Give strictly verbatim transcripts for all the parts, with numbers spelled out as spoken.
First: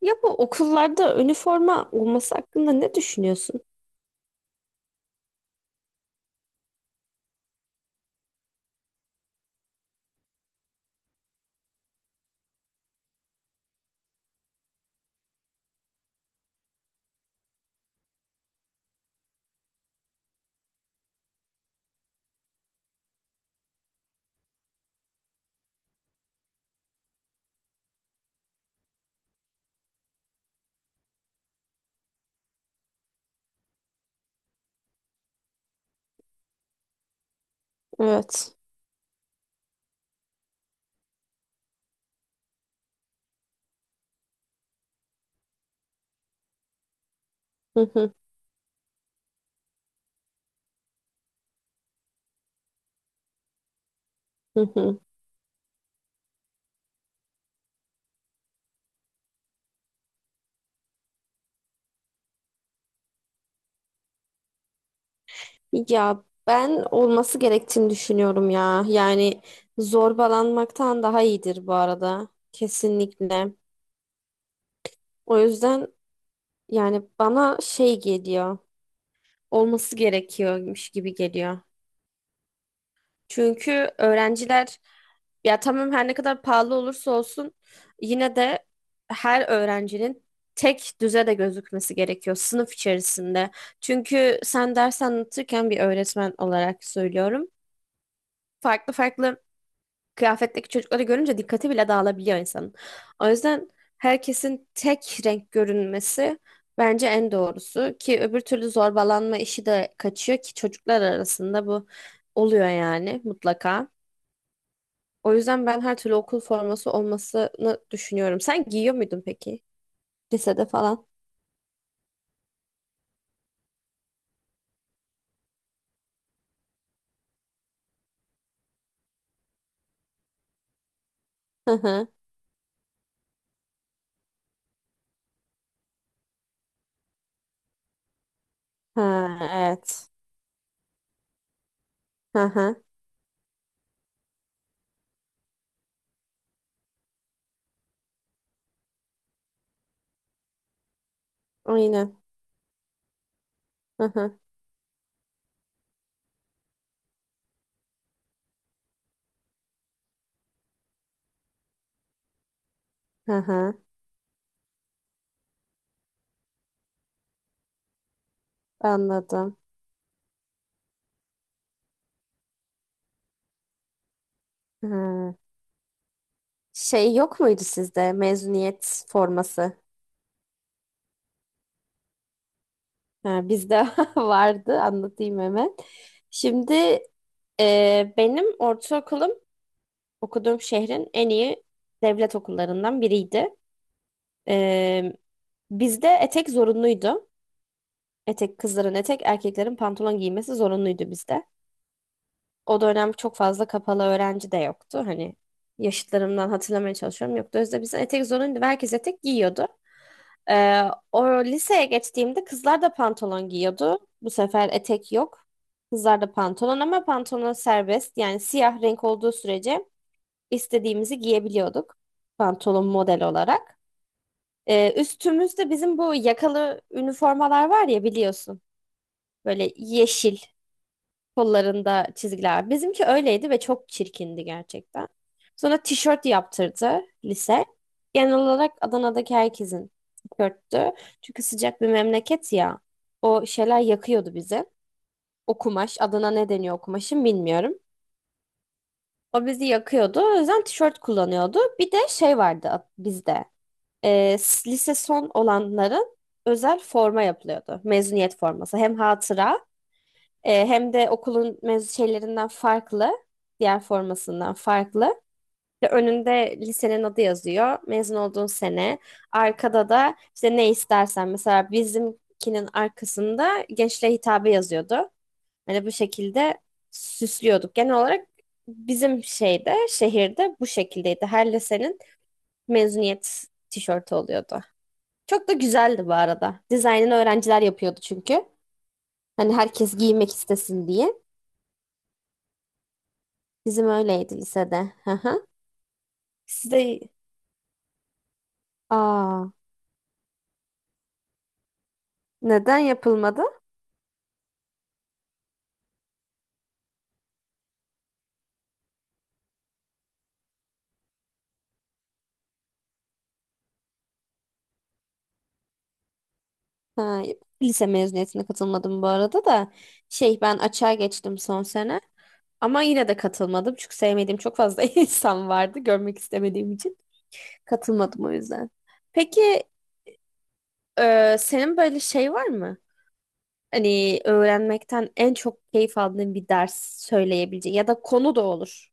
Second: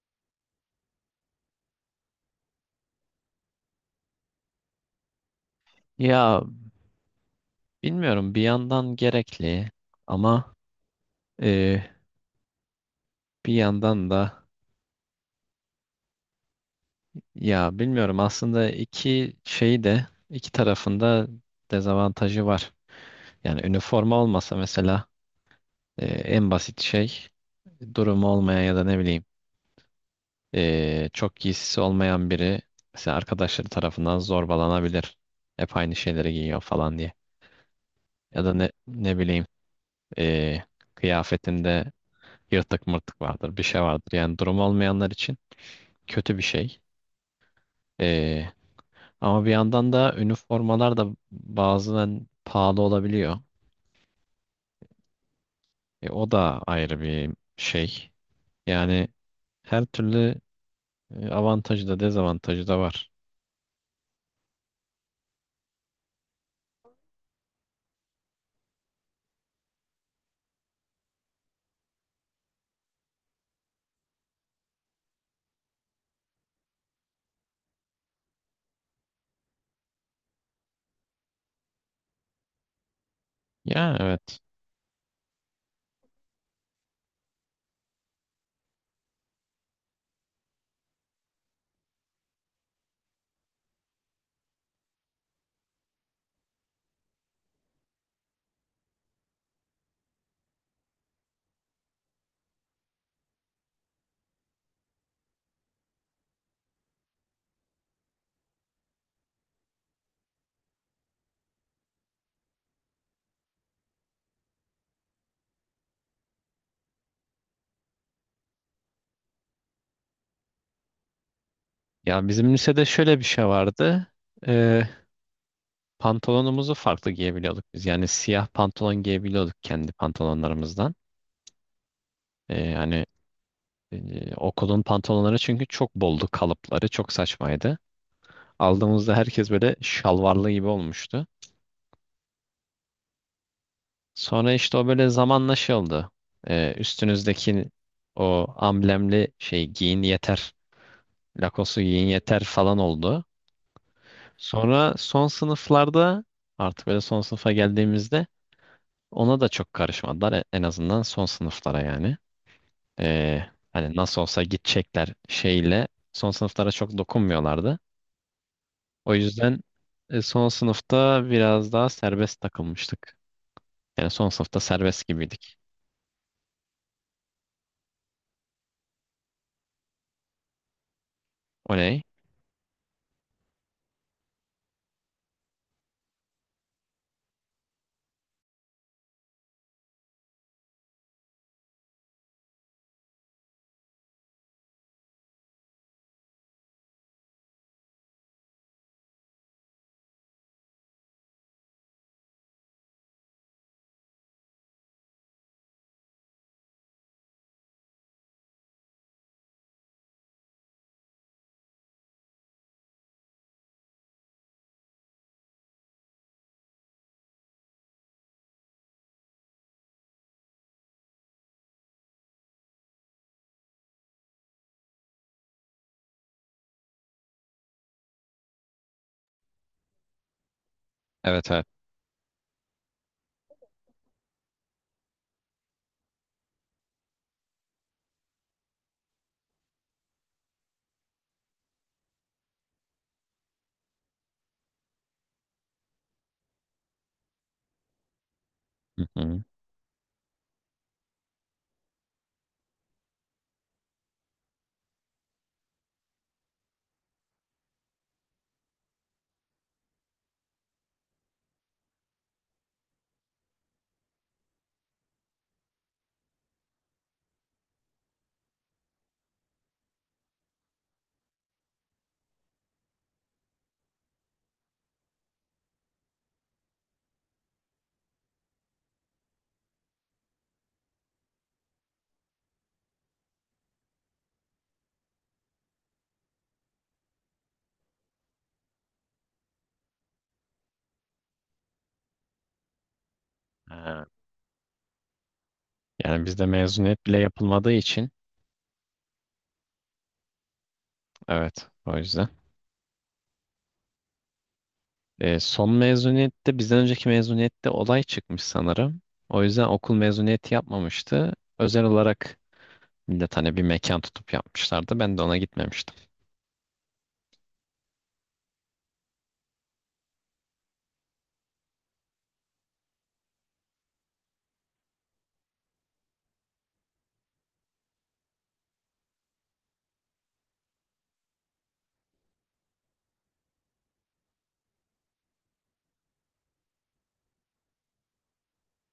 Ya bu okullarda üniforma olması hakkında ne düşünüyorsun? Ya bilmiyorum bir yandan gerekli ama e, bir yandan da ya bilmiyorum aslında iki şeyi de iki tarafında dezavantajı var. Yani üniforma olmasa mesela e, en basit şey durumu olmayan ya da ne bileyim e, çok giysisi olmayan biri mesela arkadaşları tarafından zorbalanabilir. Hep aynı şeyleri giyiyor falan diye. Ya da Evet. ne, ne bileyim e, kıyafetinde yırtık mırtık vardır bir şey vardır. Yani durum olmayanlar için kötü bir şey. Hı hı, Ee, Ama bir yandan da üniformalar da bazen pahalı olabiliyor. hı hı. E, o da ayrı bir şey. Yani her türlü e, avantajı da dezavantajı da var. Ya ben olması gerektiğini düşünüyorum ya. Yani zorbalanmaktan daha iyidir bu arada. Kesinlikle. O yüzden yani bana şey geliyor. Olması gerekiyormuş gibi geliyor. Çünkü Ya, evet. öğrenciler ya tamam her ne kadar pahalı olursa olsun yine de her öğrencinin tek düze de gözükmesi gerekiyor sınıf içerisinde. Çünkü sen ders anlatırken bir öğretmen olarak söylüyorum. Farklı farklı kıyafetteki çocukları görünce dikkati bile dağılabiliyor insanın. O yüzden herkesin tek renk görünmesi bence en doğrusu ki öbür türlü zorbalanma işi de kaçıyor ki çocuklar arasında bu oluyor yani mutlaka. O yüzden ben her türlü okul forması olmasını düşünüyorum. Sen giyiyor muydun peki? Lisede falan. Ya bizim lisede şöyle bir şey vardı. Ee, Pantolonumuzu farklı giyebiliyorduk biz. Yani siyah pantolon giyebiliyorduk kendi pantolonlarımızdan. Hı hı. Ee, hani e, okulun pantolonları çünkü çok boldu, kalıpları çok saçmaydı. Aldığımızda herkes Ha, böyle evet. şalvarlı gibi olmuştu. Hı hı. Sonra işte o böyle zamanla şey oldu. Ee, üstünüzdeki o amblemli şey giyin yeter, Lacoste'u giyin Aynen. yeter falan oldu. Hı hı. Sonra son sınıflarda artık böyle son sınıfa geldiğimizde ona da çok karışmadılar. E- En azından son sınıflara yani. Hı Ee, hı. Hani nasıl olsa gidecekler şeyle son sınıflara çok dokunmuyorlardı. O Anladım. yüzden e, son sınıfta biraz daha serbest takılmıştık. Yani son sınıfta serbest Hı. gibiydik. Şey yok muydu sizde mezuniyet forması? Oley. Ha, bizde vardı. Anlatayım hemen. Şimdi e, benim ortaokulum okuduğum şehrin en iyi devlet okullarından biriydi. E, bizde etek zorunluydu. Etek kızların etek, erkeklerin pantolon giymesi zorunluydu bizde. O dönem çok fazla kapalı öğrenci de yoktu. Hani yaşıtlarımdan hatırlamaya çalışıyorum. Yoktu. O yüzden bize etek zorunluydu ve herkes etek giyiyordu. Ee, o liseye geçtiğimde kızlar da pantolon giyiyordu. Bu sefer etek yok. Kızlar da pantolon ama pantolon serbest. Yani siyah renk olduğu sürece istediğimizi giyebiliyorduk. Pantolon model olarak. Ee, üstümüzde bizim bu yakalı üniformalar var ya biliyorsun. Böyle yeşil. Evet, evet. Kollarında çizgiler. Bizimki öyleydi ve çok çirkindi gerçekten. Sonra tişört yaptırdı lise. Genel olarak Adana'daki herkesin tişörttü. Çünkü sıcak bir memleket ya. O şeyler yakıyordu bizi. O kumaş, adına ne deniyor o kumaşın bilmiyorum. Hı hı. O bizi yakıyordu. O yüzden tişört kullanıyordu. Bir de şey vardı at- bizde. Ee, s- lise son olanların özel forma yapılıyordu. Mezuniyet forması. Hem hatıra e, hem de okulun mez şeylerinden farklı, diğer formasından farklı. İşte önünde lisenin adı yazıyor, mezun olduğun sene. Arkada da işte ne istersen mesela bizimkinin arkasında gençliğe hitabı yazıyordu. Hani bu şekilde süslüyorduk. Genel olarak bizim şeyde, şehirde bu şekildeydi. Her lisenin mezuniyet tişörtü oluyordu. Çok da güzeldi bu arada. Dizaynını öğrenciler yapıyordu çünkü. Hani herkes giymek istesin diye. Bizim Ha. öyleydi lisede. Hı hı. Yani bizde Sizde mezuniyet bile yapılmadığı için, Aa, evet, o yüzden. neden yapılmadı? E, son mezuniyette bizden önceki mezuniyette olay çıkmış sanırım. O yüzden okul mezuniyeti yapmamıştı. Özel olarak millet hani bir mekan tutup yapmışlardı. Ben de ona gitmemiştim. Ha, lise mezuniyetine katılmadım bu arada da. Şey ben açığa geçtim son sene. Ama yine de katılmadım. Çünkü sevmediğim çok fazla insan vardı. Görmek istemediğim için. Katılmadım o yüzden. Peki e, senin böyle şey var mı? Hani öğrenmekten en çok keyif aldığın bir ders söyleyebileceğin ya da konu da olur.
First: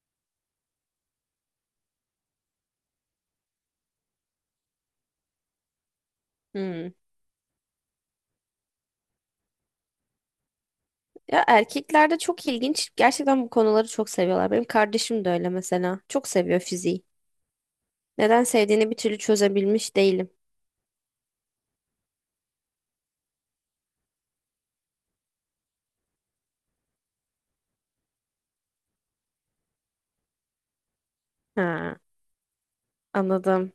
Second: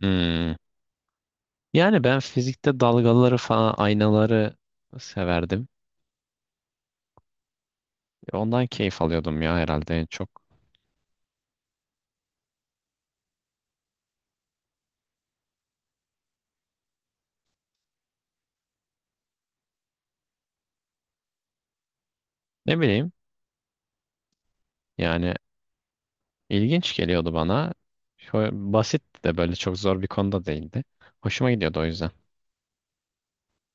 Hmm. Yani ben fizikte dalgaları falan, aynaları severdim. Hmm. Ondan keyif alıyordum ya, herhalde en çok. Ya erkeklerde çok ilginç. Gerçekten bu konuları çok seviyorlar. Benim kardeşim de öyle mesela. Çok seviyor fiziği. Neden sevdiğini bir türlü çözebilmiş değilim. Ne bileyim, yani İlginç geliyordu bana. Şöyle basit de, böyle çok zor bir konuda değildi. Hoşuma gidiyordu o Ha, yüzden. anladım.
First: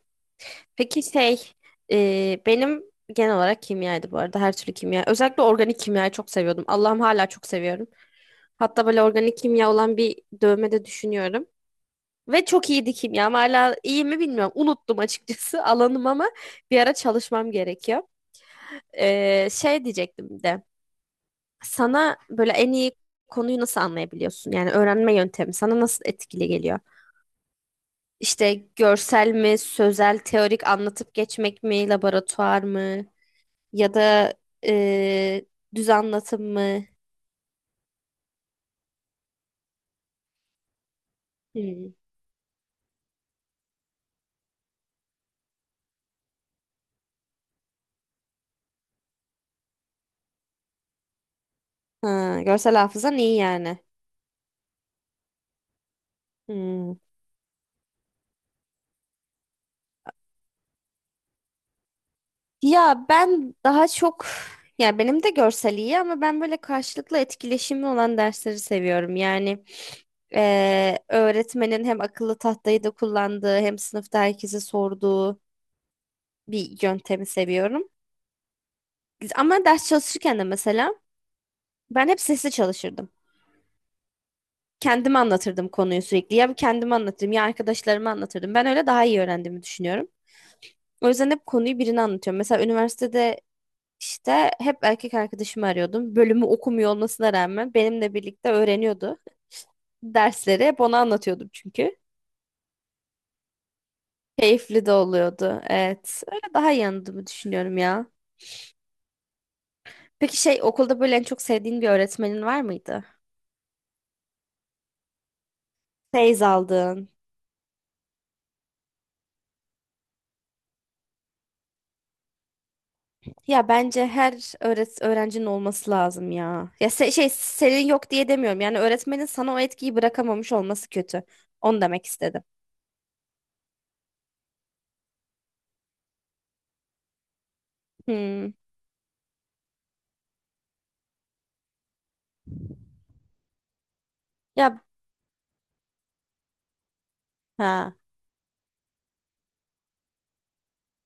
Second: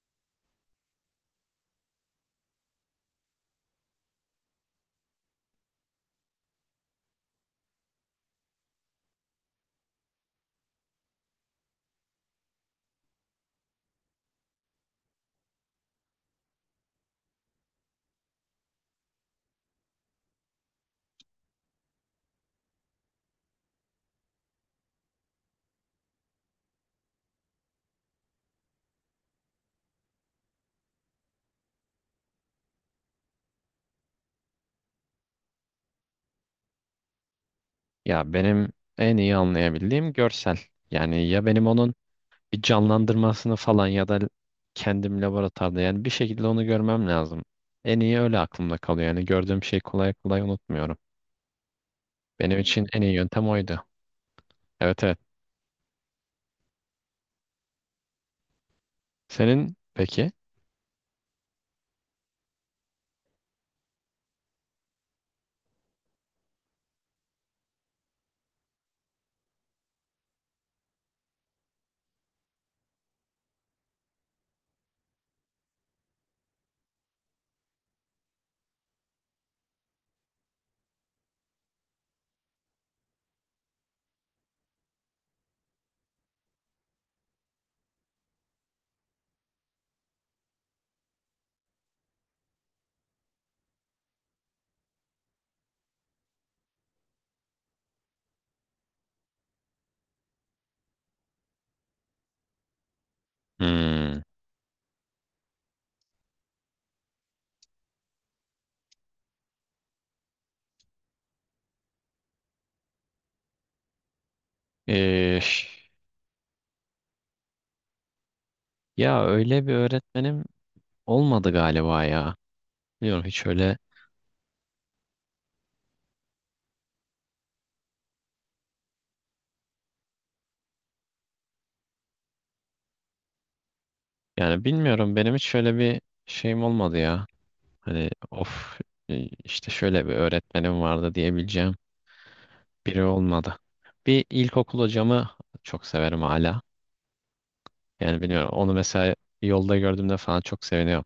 Peki şey, e, benim genel olarak kimyaydı bu arada. Her türlü kimya. Özellikle organik kimyayı çok seviyordum. Allah'ım hala çok seviyorum. Hatta böyle organik kimya olan bir dövme de düşünüyorum. Ve çok iyiydi kimyam. Hala iyi mi bilmiyorum. Unuttum açıkçası alanım ama bir ara çalışmam gerekiyor. Ee, şey diyecektim bir de. sana böyle en iyi konuyu nasıl anlayabiliyorsun? Yani öğrenme yöntemi sana nasıl etkili geliyor? İşte görsel mi, sözel, teorik anlatıp geçmek mi, laboratuvar mı ya da e, düz anlatım mı? Ya benim en iyi anlayabildiğim görsel. Yani ya benim Hmm. onun bir canlandırmasını falan ya da kendim laboratuvarda, yani bir şekilde onu görmem lazım. En iyi öyle aklımda kalıyor. Yani gördüğüm şeyi kolay kolay unutmuyorum. Ha, Benim Hmm. görsel için en iyi hafızan iyi yöntem yani. oydu. Evet, evet. Hmm. Senin peki? Ya ben daha çok ya benim de görsel iyi ama ben böyle karşılıklı etkileşimli olan dersleri seviyorum. Yani eee, öğretmenin hem akıllı tahtayı da kullandığı hem sınıfta herkese sorduğu bir yöntemi seviyorum. Ama ders çalışırken de mesela ben hep sesli çalışırdım. Kendime anlatırdım konuyu sürekli. Ya kendime anlatırdım ya arkadaşlarıma anlatırdım. Ben öyle daha iyi öğrendiğimi düşünüyorum. O yüzden hep konuyu birine anlatıyorum. Mesela üniversitede İşte hep erkek arkadaşımı arıyordum. Bölümü okumuyor olmasına rağmen benimle birlikte öğreniyordu. Dersleri hep ona anlatıyordum çünkü. Hmm. Keyifli de oluyordu. Evet. Öyle daha iyi anladığımı düşünüyorum ya. Peki şey okulda böyle en çok sevdiğin bir öğretmenin var mıydı? Ee, ş- Feyz aldığın. ya öyle bir öğretmenim olmadı galiba ya. Biliyorum hiç Ya öyle. bence her öğret öğrencinin olması lazım ya. Ya se- şey senin yok diye demiyorum. Yani öğretmenin sana o etkiyi bırakamamış olması kötü. Onu demek istedim. Yani bilmiyorum, benim hiç şöyle bir şeyim olmadı ya. Hani Hmm. of, e, işte şöyle bir öğretmenim vardı diyebileceğim biri olmadı. Bir ilkokul Ya hocamı çok severim hala. ha. Yani bilmiyorum, onu mesela yolda gördüğümde falan çok seviniyorum.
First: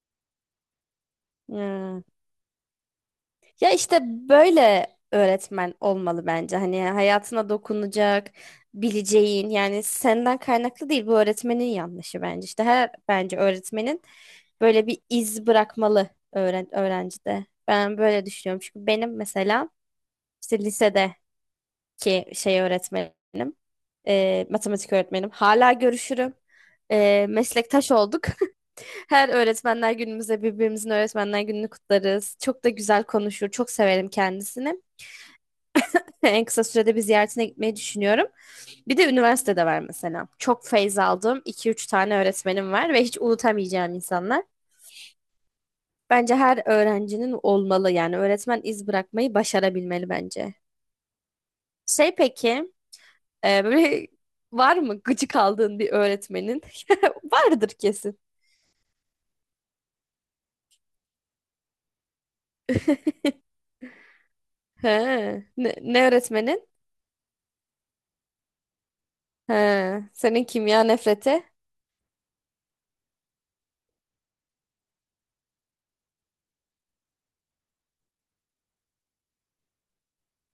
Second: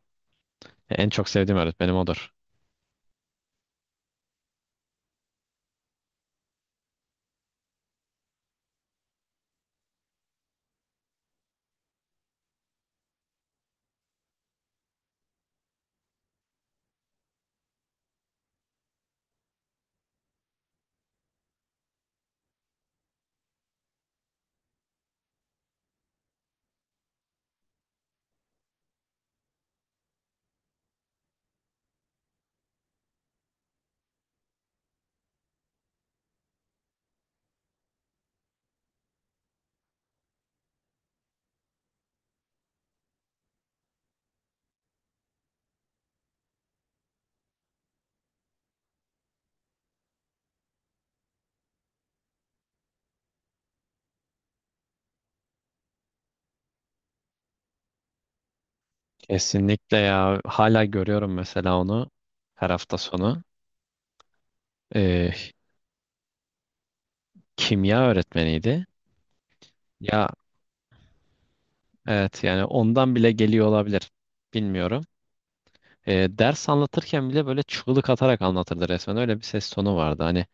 En çok sevdiğim öğretmenim Hmm. odur. Ya işte böyle öğretmen olmalı bence. Hani hayatına dokunacak, bileceğin yani senden kaynaklı değil bu öğretmenin yanlışı bence. İşte her bence öğretmenin böyle bir iz bırakmalı öğren öğrencide. Ben böyle düşünüyorum. Çünkü benim mesela işte lisede ki şey öğretmenim, e, matematik öğretmenim. Hala görüşürüm. E, meslektaş olduk. Her öğretmenler günümüzde birbirimizin öğretmenler gününü kutlarız. Çok da güzel konuşur. Çok severim kendisini. En kısa sürede bir ziyaretine gitmeyi düşünüyorum. Bir de üniversitede var mesela. Çok feyz aldığım iki üç tane öğretmenim var ve hiç unutamayacağım insanlar. Bence her öğrencinin olmalı yani öğretmen iz bırakmayı başarabilmeli bence. Şey peki, Ee, böyle var mı gıcık aldığın bir öğretmenin? Vardır kesin. Kesinlikle ya, hala görüyorum mesela onu her hafta sonu. He. Ee, Ne, ne öğretmenin? Kimya öğretmeniydi. He. Ya Senin kimya nefreti. evet, yani ondan bile geliyor olabilir. Bilmiyorum. Ee, ders anlatırken bile böyle çığlık atarak anlatırdı resmen. Öyle bir ses tonu vardı. Hani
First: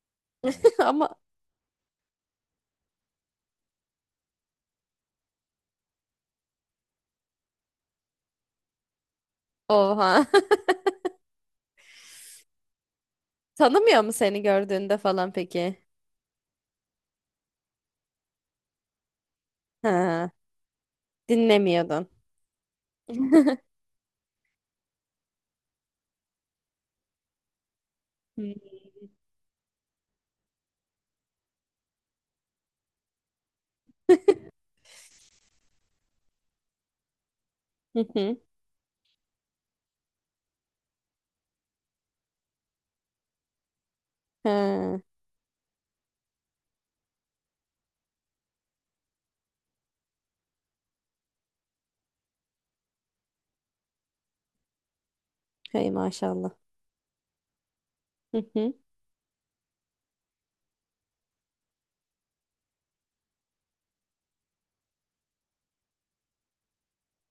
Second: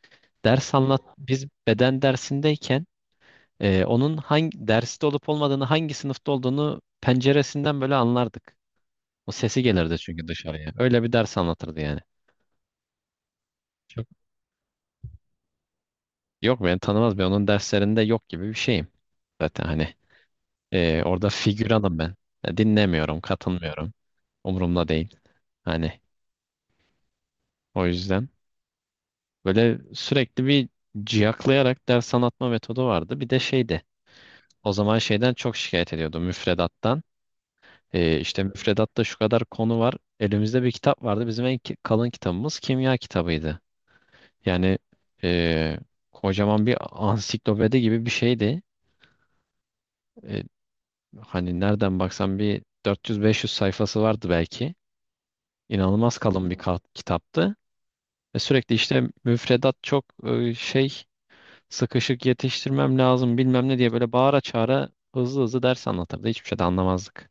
ders anlat Ama biz beden dersindeyken e, onun hangi derste olup olmadığını, hangi sınıfta olduğunu penceresinden böyle anlardık. O sesi gelirdi oha. çünkü dışarıya. Öyle bir ders anlatırdı yani. Tanımıyor Çok- mu seni gördüğünde falan peki? Yok, beni tanımaz, ben onun derslerinde yok gibi bir şeyim. Zaten hani Ha. e, orada figüranım Dinlemiyordun. ben. Ya dinlemiyorum, katılmıyorum. Umurumda değil. Hani o yüzden Hı böyle sürekli bir ciyaklayarak ders anlatma metodu vardı. Bir de şeydi. O zaman şeyden çok şikayet ediyordu, müfredattan. hı. Ee, hı. işte müfredatta şu kadar konu var. Elimizde bir kitap vardı. Bizim en ki- kalın kitabımız kimya kitabıydı. Yani Ha. ee, kocaman bir ansiklopedi gibi bir şeydi. Ee, Hani nereden baksan bir dört yüz beş yüz sayfası vardı belki. Hey İnanılmaz kalın maşallah. bir ka- kitaptı. Ve Hı hı. sürekli işte müfredat çok e, şey, sıkışık, yetiştirmem lazım bilmem ne diye böyle bağıra çağıra hızlı hızlı ders anlatırdı. Hiçbir şey de anlamazdık.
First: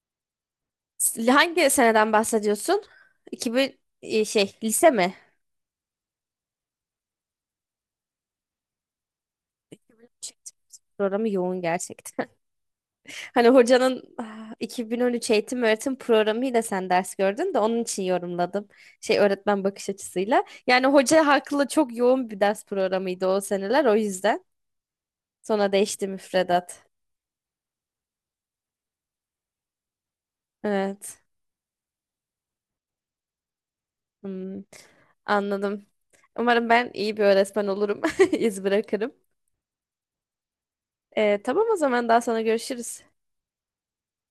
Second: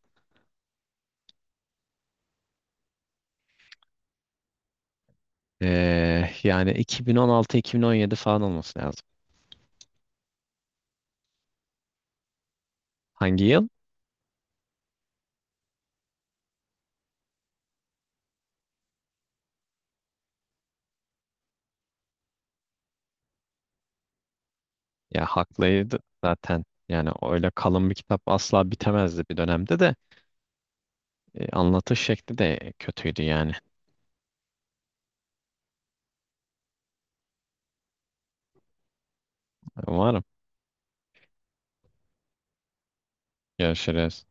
S- Hangi seneden bahsediyorsun? iki bin e, şey lise mi? Ee, yani iki bin on altı-iki bin on yedi falan olması lazım. iki bin on üç. Programı yoğun gerçekten. Hangi Hani yıl? hocanın ah, iki bin on üç eğitim öğretim programıyla sen ders gördün de onun için yorumladım. Şey öğretmen bakış açısıyla. Yani hoca haklı çok yoğun bir ders programıydı o seneler o yüzden. Ya Sonra haklıydı değişti zaten. müfredat. Yani öyle kalın bir kitap asla bitemezdi bir dönemde de. Evet. Ee, anlatış şekli de kötüydü yani. Hmm, anladım. Umarım ben iyi bir öğretmen olurum. İz bırakırım. Umarım. Ee, tamam o zaman daha sonra görüşürüz. Görüşürüz.